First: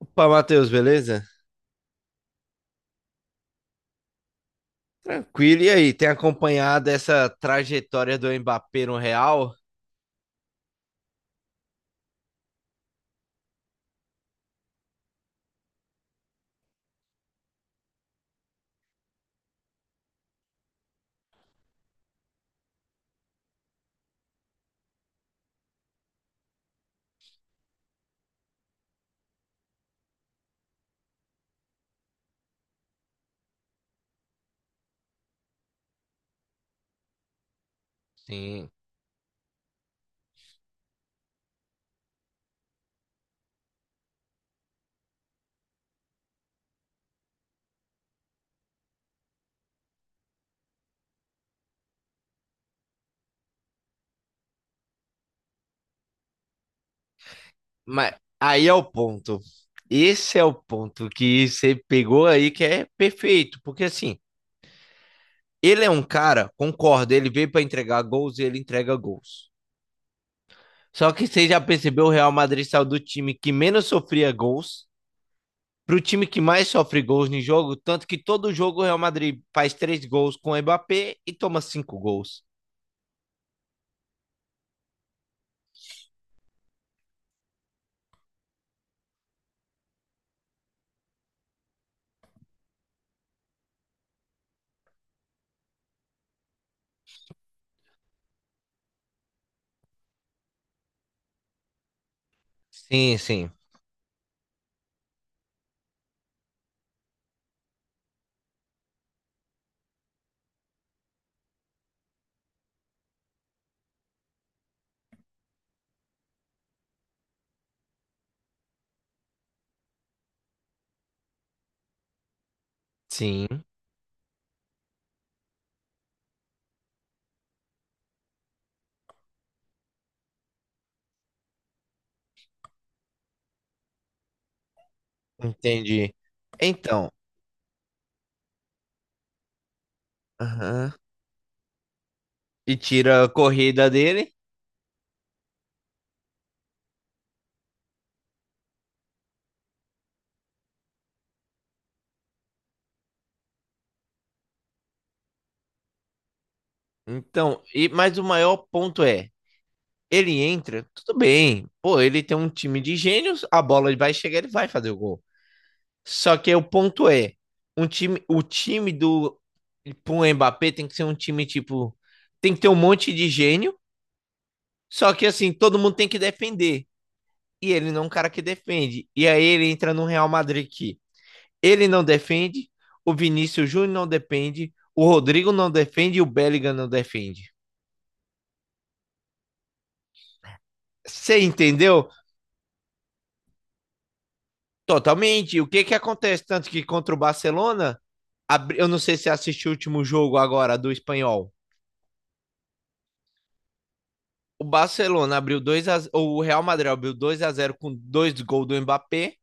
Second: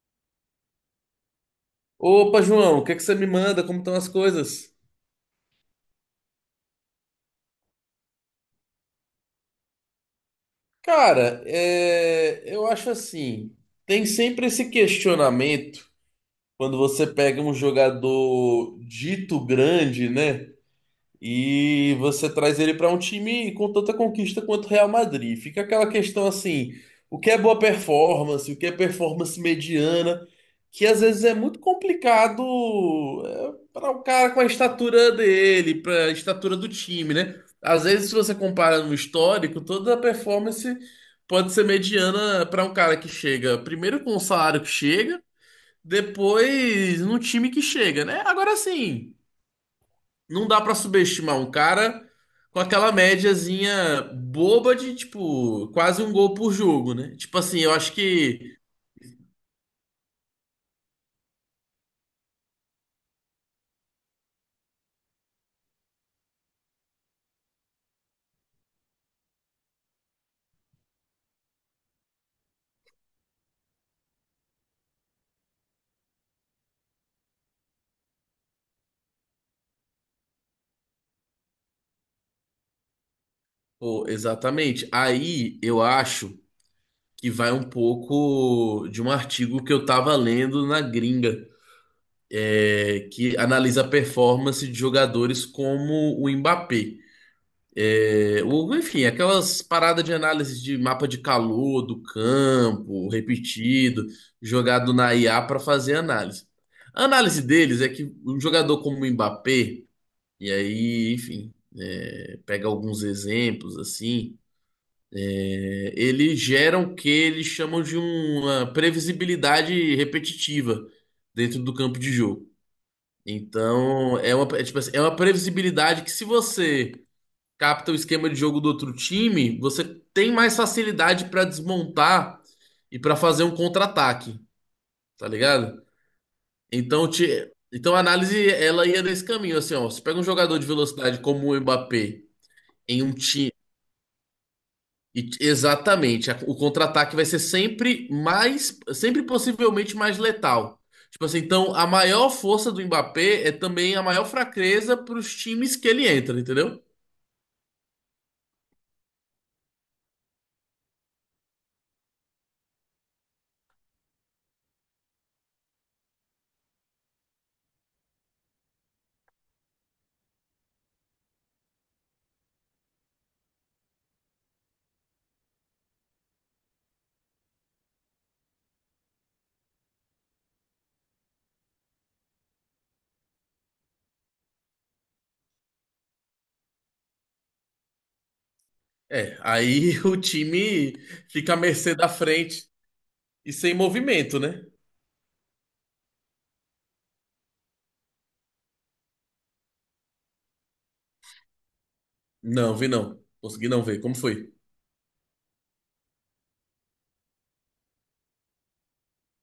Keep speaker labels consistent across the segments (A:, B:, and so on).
A: Opa, Matheus, beleza?
B: Opa, João, o que é que você me manda? Como estão as coisas?
A: Tranquilo. E aí, tem acompanhado essa trajetória do Mbappé no Real?
B: Cara, é, eu acho assim, tem sempre esse questionamento quando você pega um jogador dito grande, né? E você traz ele para um time com tanta conquista quanto o Real Madrid. Fica aquela questão assim, o que é boa performance, o que é performance mediana, que às vezes é muito complicado para o cara com a estatura dele, para a estatura do time, né? Às vezes, se você
A: Sim.
B: compara no histórico, toda a performance pode ser mediana para um cara que chega primeiro com o salário que chega, depois no time que chega, né? Agora sim não dá pra subestimar um cara com aquela médiazinha boba de, tipo, quase um gol por jogo, né? Tipo assim, eu acho
A: Mas
B: que.
A: aí é o ponto. Esse é o ponto que você pegou aí que é perfeito, porque assim, ele é um cara, concordo, ele veio para entregar gols e ele entrega gols. Só que você já percebeu, o Real Madrid saiu do time que menos sofria gols para o time que mais sofre gols no jogo, tanto que todo jogo o Real Madrid faz três gols com o Mbappé e toma cinco gols.
B: Pô, exatamente. Aí eu acho que vai um pouco de um artigo que eu tava lendo na gringa, que analisa a performance de jogadores como o Mbappé. Enfim, aquelas paradas de análise de mapa de calor do campo,
A: Sim, sim.
B: repetido, jogado na IA para fazer análise. A análise deles é que um jogador como o Mbappé, e aí, enfim, pega alguns exemplos assim, ele gera o que eles chamam de uma previsibilidade repetitiva dentro do campo de jogo.
A: Sim.
B: Então, tipo assim, é uma previsibilidade que se você capta o esquema de jogo do outro time, você tem mais facilidade pra desmontar e pra fazer um contra-ataque, tá ligado?
A: Entendi.
B: Então,
A: Então,
B: então a análise ela ia nesse caminho, assim, ó, você pega um jogador de
A: aham.
B: velocidade como o Mbappé
A: E
B: em um
A: tira a
B: time
A: corrida dele.
B: exatamente, o contra-ataque vai ser sempre mais, sempre possivelmente mais letal. Tipo assim, então a maior força do Mbappé é também a maior fraqueza para os times que ele entra, entendeu?
A: Então, e mas o maior ponto é, ele entra, tudo bem. Pô, ele tem um time de gênios, a bola vai chegar, ele vai fazer o gol. Só que o ponto é, o time do pro Mbappé tem que ser um time tipo, tem que ter um monte de gênio, só que assim, todo mundo tem que defender. E ele não é um cara que defende. E aí ele entra no Real Madrid. Ele não defende, o Vinícius Júnior não defende, o Rodrigo não defende e o Bellingham não defende.
B: É, aí o time
A: Você
B: fica à mercê
A: entendeu?
B: da frente e sem movimento, né?
A: Totalmente. O que que acontece? Tanto que contra o Barcelona, eu não sei se assistiu o último jogo agora do Espanhol.
B: Não, vi não. Consegui não ver. Como foi?
A: O Barcelona abriu 2 a... zero, o Real Madrid abriu 2 a zero com dois gols do Mbappé.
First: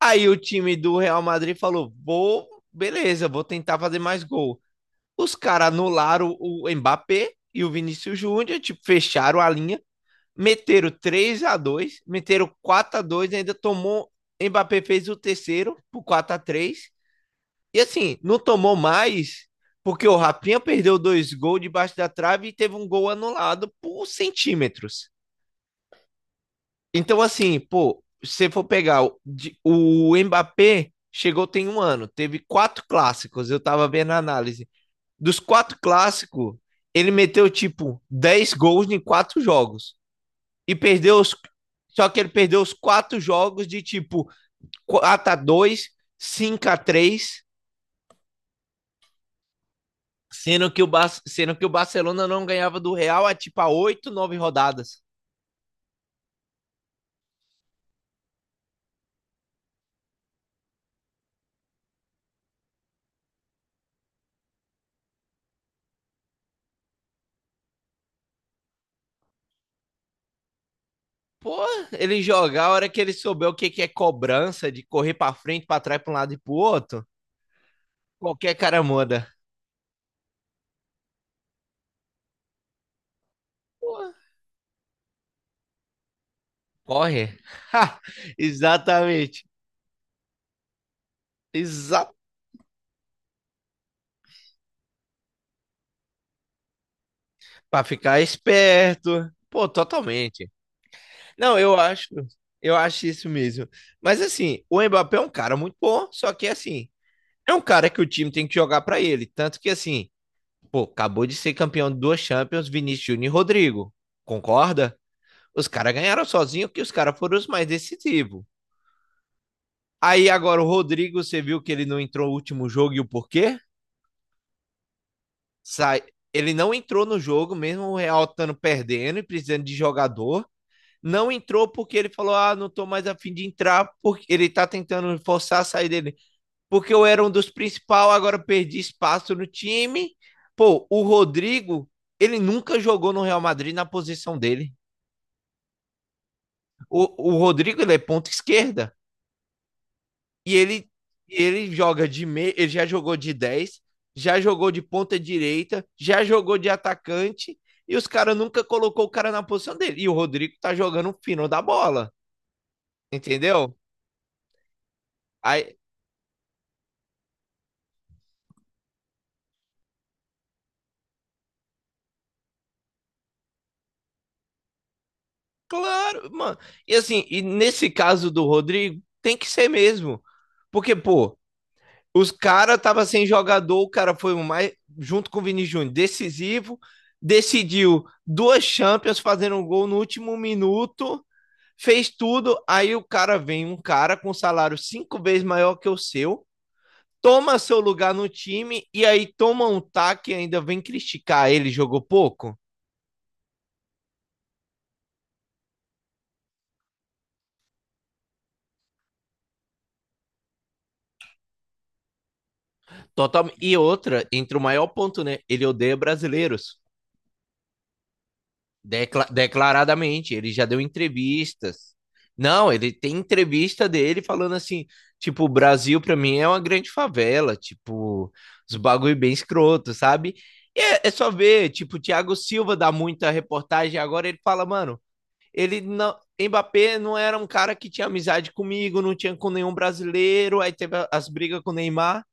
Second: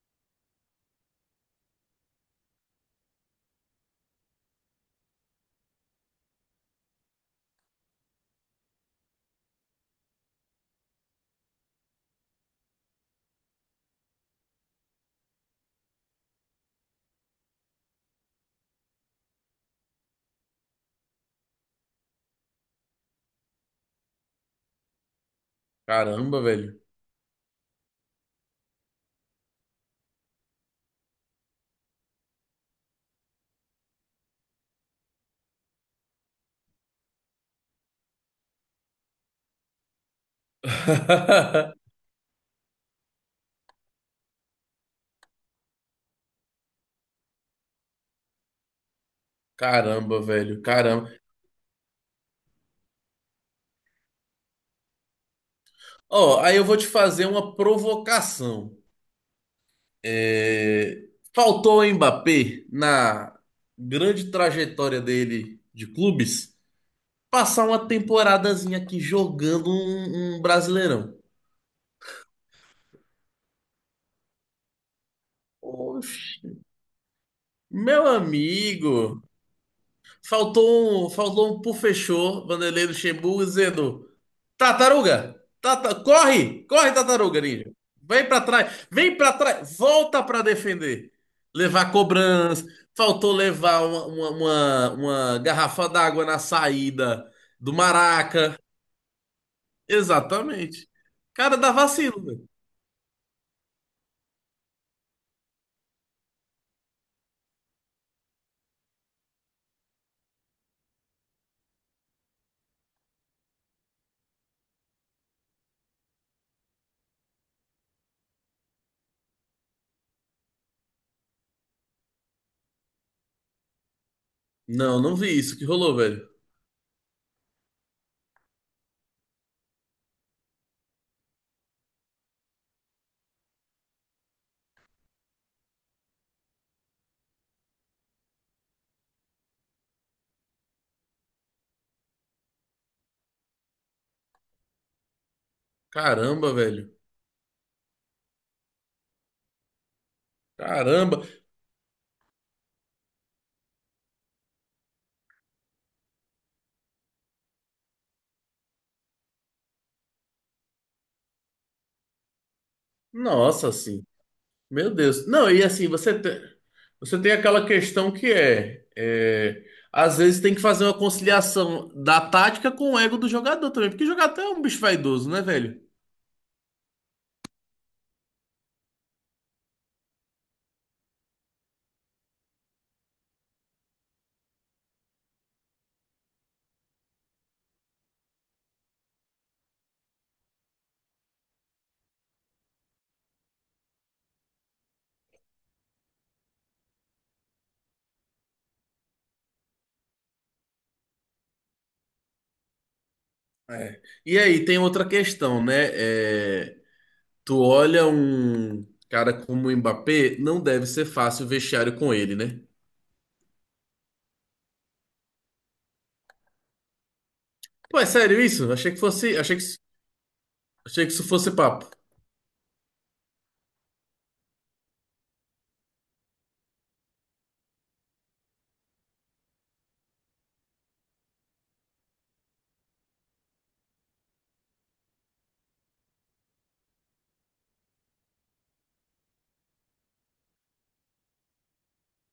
A: Aí o time do Real Madrid falou: "Vou, beleza, vou tentar fazer mais gol". Os caras anularam o Mbappé e o Vinícius Júnior, tipo, fecharam a linha. Meteram 3 a 2, meteram 4 a 2, ainda tomou. Mbappé fez o terceiro por 4 a três. E assim, não tomou mais, porque o Rapinha perdeu dois gols debaixo da trave e teve um gol anulado por centímetros.
B: Caramba, velho.
A: Então, assim, pô, se for pegar o Mbappé, chegou tem um ano, teve quatro clássicos, eu tava vendo a análise. Dos quatro clássicos, ele meteu tipo 10 gols em quatro jogos. E perdeu os. Só que ele perdeu os quatro jogos de tipo quatro a dois, cinco a três,
B: Caramba, velho.
A: sendo que,
B: Caramba.
A: sendo que o Barcelona não ganhava do Real há tipo a 8 9 rodadas.
B: Ó, aí eu vou te fazer uma provocação. É, Faltou o Mbappé na grande trajetória dele de clubes passar uma temporadazinha aqui jogando um Brasileirão.
A: Pô, ele jogar a hora que ele souber o que, que é cobrança, de correr pra frente, pra trás, pra um lado e
B: Oxe,
A: pro outro,
B: meu
A: qualquer cara
B: amigo.
A: manda.
B: Faltou um por fechou, Vanderlei Luxemburgo, dizendo:
A: Pô,
B: Tartaruga, corre, corre,
A: corre.
B: tartaruga, ninja. Vem pra
A: Exatamente.
B: trás, volta pra defender. Levar
A: Exato.
B: cobrança, faltou levar uma garrafa d'água na saída do
A: Pra ficar
B: Maraca.
A: esperto. Pô, totalmente.
B: Exatamente. Cara,
A: Não,
B: dá vacilo, velho.
A: eu acho isso mesmo. Mas assim, o Mbappé é um cara muito bom, só que assim, é um cara que o time tem que jogar pra ele, tanto que assim, pô, acabou de ser campeão de duas Champions, Vinícius Júnior e Rodrigo. Concorda? Os caras ganharam sozinho que os caras foram os mais decisivos. Aí agora o Rodrigo, você viu que ele não entrou no último jogo e o porquê?
B: Não, não vi isso que rolou,
A: Sai,
B: velho.
A: ele não entrou no jogo mesmo o Real estando perdendo e precisando de jogador. Não entrou porque ele falou: ah, não tô mais afim de entrar, porque ele tá tentando forçar a sair dele. Porque eu era um dos principais, agora perdi espaço no time. Pô, o Rodrigo, ele nunca jogou no Real Madrid na posição dele.
B: Caramba, velho.
A: O Rodrigo, ele é ponta esquerda. E ele,
B: Caramba.
A: ele joga de meio, ele já jogou de dez, já jogou de ponta direita, já jogou de atacante. E os caras nunca colocou o cara na posição dele. E o Rodrigo tá jogando o fino da bola,
B: Nossa,
A: entendeu?
B: assim. Meu Deus. Não, e
A: Aí,
B: assim, você tem aquela questão que é, às vezes tem que fazer uma conciliação da tática com o ego do jogador também, porque jogador é um bicho vaidoso, né, velho?
A: claro, mano. E assim, e nesse caso do Rodrigo, tem que ser mesmo. Porque, pô, os caras tava sem jogador, o cara foi o mais, junto com o Vini Júnior, decisivo, decidiu duas Champions fazendo um gol no último minuto, fez tudo, aí o cara vem, um cara com salário cinco vezes maior que o seu, toma seu lugar no time e aí toma um taque e ainda vem criticar ele, jogou pouco.
B: É. E aí tem outra questão, né? Tu olha um cara como o Mbappé, não deve ser fácil o vestiário com ele, né?
A: Total... E outra, entre o maior ponto, né? Ele odeia brasileiros.
B: Pô, é sério isso?
A: Declaradamente, ele já deu
B: Achei que isso fosse papo.
A: entrevistas. Não, ele tem entrevista dele falando assim, tipo, o Brasil pra mim é uma grande favela, tipo, os bagulho bem escroto, sabe? E é, é só ver, tipo, o Thiago Silva dá muita reportagem agora, ele fala, mano, ele não, Mbappé não era um cara que tinha amizade comigo, não tinha com nenhum brasileiro, aí teve as brigas com o Neymar.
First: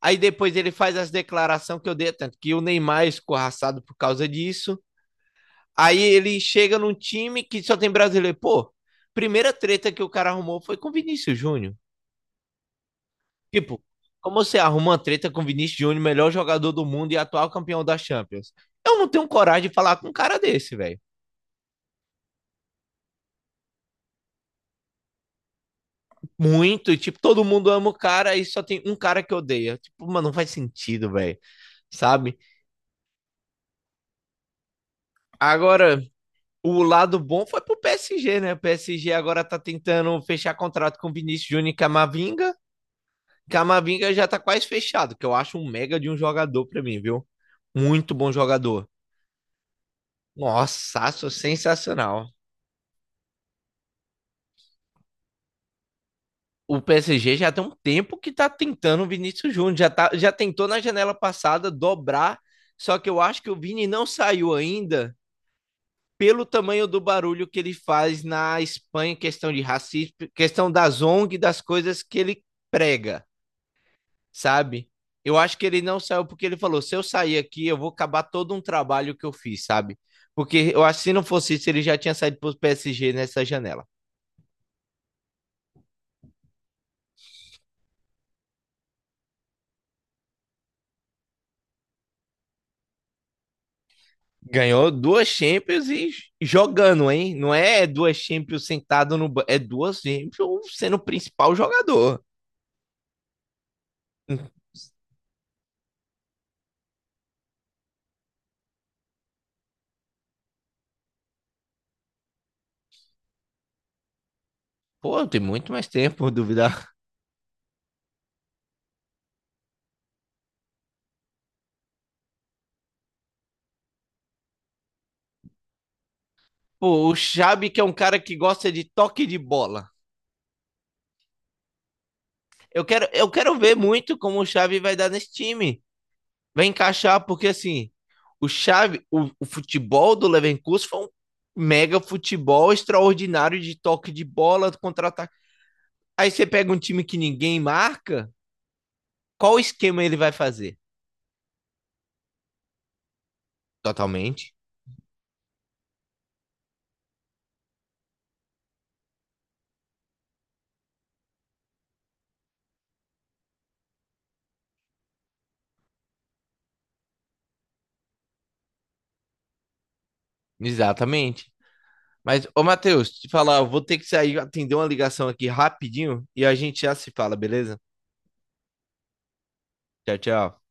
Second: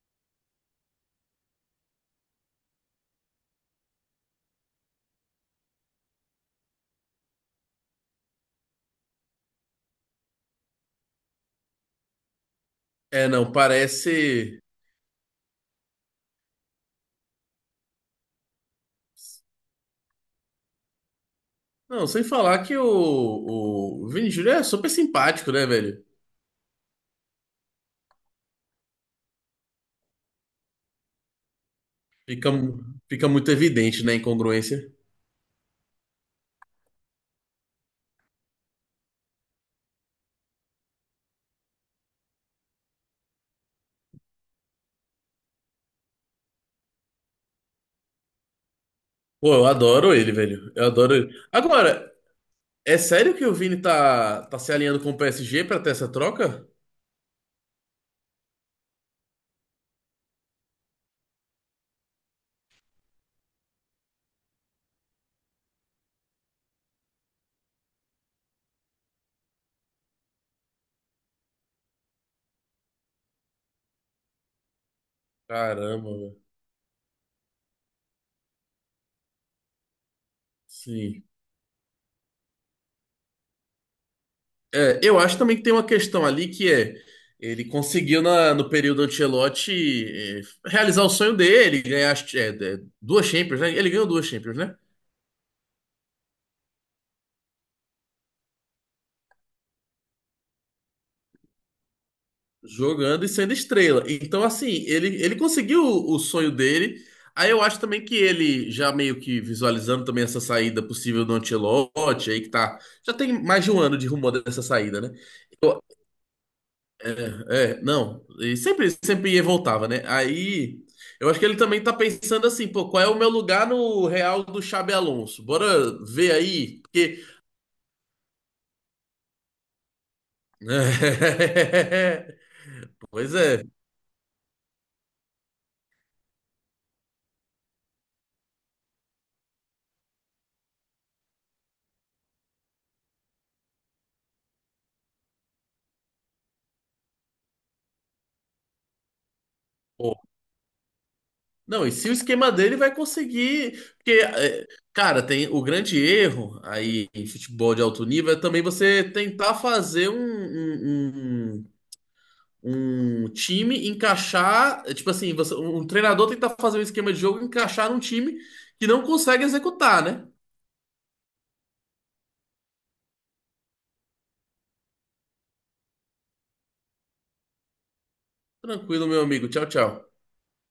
A: Aí depois ele faz as declarações que eu dei, tanto que o Neymar é escorraçado por causa disso. Aí ele chega num time que só tem brasileiro. Pô, primeira treta que o cara arrumou foi com o Vinícius Júnior.
B: É, não,
A: Tipo, como você
B: parece.
A: arruma uma treta com o Vinícius Júnior, melhor jogador do mundo e atual campeão da Champions? Eu não tenho coragem de falar com um cara desse, velho.
B: Não, sem falar que o Vini Júnior é super simpático, né, velho?
A: Muito, tipo, todo mundo ama o cara e só tem um cara que odeia. Tipo, mano, não faz sentido, velho. Sabe?
B: Fica, fica muito evidente, né, a incongruência.
A: Agora, o lado bom foi pro PSG, né? O PSG agora tá tentando fechar contrato com o Vinícius Júnior e Camavinga. Camavinga já tá quase fechado, que eu acho um mega de um jogador pra mim, viu? Muito bom jogador.
B: Pô, eu adoro ele, velho. Eu
A: Nossa,
B: adoro
A: acho
B: ele. Agora,
A: sensacional.
B: é sério que o Vini tá se alinhando com o PSG pra ter essa troca?
A: O PSG já tem um tempo que tá tentando o Vinícius Júnior, já, tá, já tentou na janela passada dobrar, só que eu acho que o Vini não saiu ainda pelo tamanho do barulho que ele faz na Espanha, questão de racismo, questão das ONG, das coisas que ele prega. Sabe? Eu acho que ele não
B: Caramba,
A: saiu
B: velho.
A: porque ele falou: se eu sair aqui, eu vou acabar todo um trabalho que eu fiz, sabe? Porque eu acho que se não
B: Sim.
A: fosse isso, ele já tinha saído pro PSG nessa janela.
B: Eu acho também que tem uma questão ali que é ele conseguiu no período Ancelotti eh, realizar o sonho dele, ganhar duas Champions, né? Ele ganhou duas Champions, né?
A: Ganhou duas Champions e jogando, hein? Não é duas Champions sentado no banco, é duas Champions sendo o principal jogador.
B: Jogando e sendo estrela. Então, assim, ele conseguiu o sonho dele. Aí eu acho também que ele, já meio que visualizando também essa saída possível do Ancelotti, aí que tá. Já tem mais de um ano de rumor dessa saída, né?
A: Pô, tem muito
B: Eu-
A: mais tempo, por duvidar.
B: não. E sempre, sempre ia e voltava, né? Aí eu acho que ele também tá pensando assim, pô, qual é o meu lugar no Real do Xabi Alonso? Bora ver aí,
A: Pô, o
B: porque.
A: Xabi que é um cara que gosta de toque de bola. Eu
B: Pois
A: quero
B: é.
A: ver muito como o Xabi vai dar nesse time. Vai encaixar, porque assim, o chave, o futebol do Leverkusen foi um mega futebol extraordinário de toque de bola, contra-ataque. Aí você pega um time que ninguém marca, qual esquema ele vai fazer?
B: Não, e se o esquema dele vai conseguir. Porque,
A: Totalmente.
B: cara, tem o grande erro aí em futebol de alto nível é também você tentar fazer um time encaixar. Tipo assim, um treinador tentar fazer um esquema de jogo e encaixar num time que não consegue executar, né?
A: Exatamente. Mas, ô Matheus, te falar, eu vou ter que sair atender uma ligação aqui rapidinho e a gente já se fala, beleza?
B: Tranquilo, meu amigo. Tchau,
A: Tchau,
B: tchau.
A: tchau.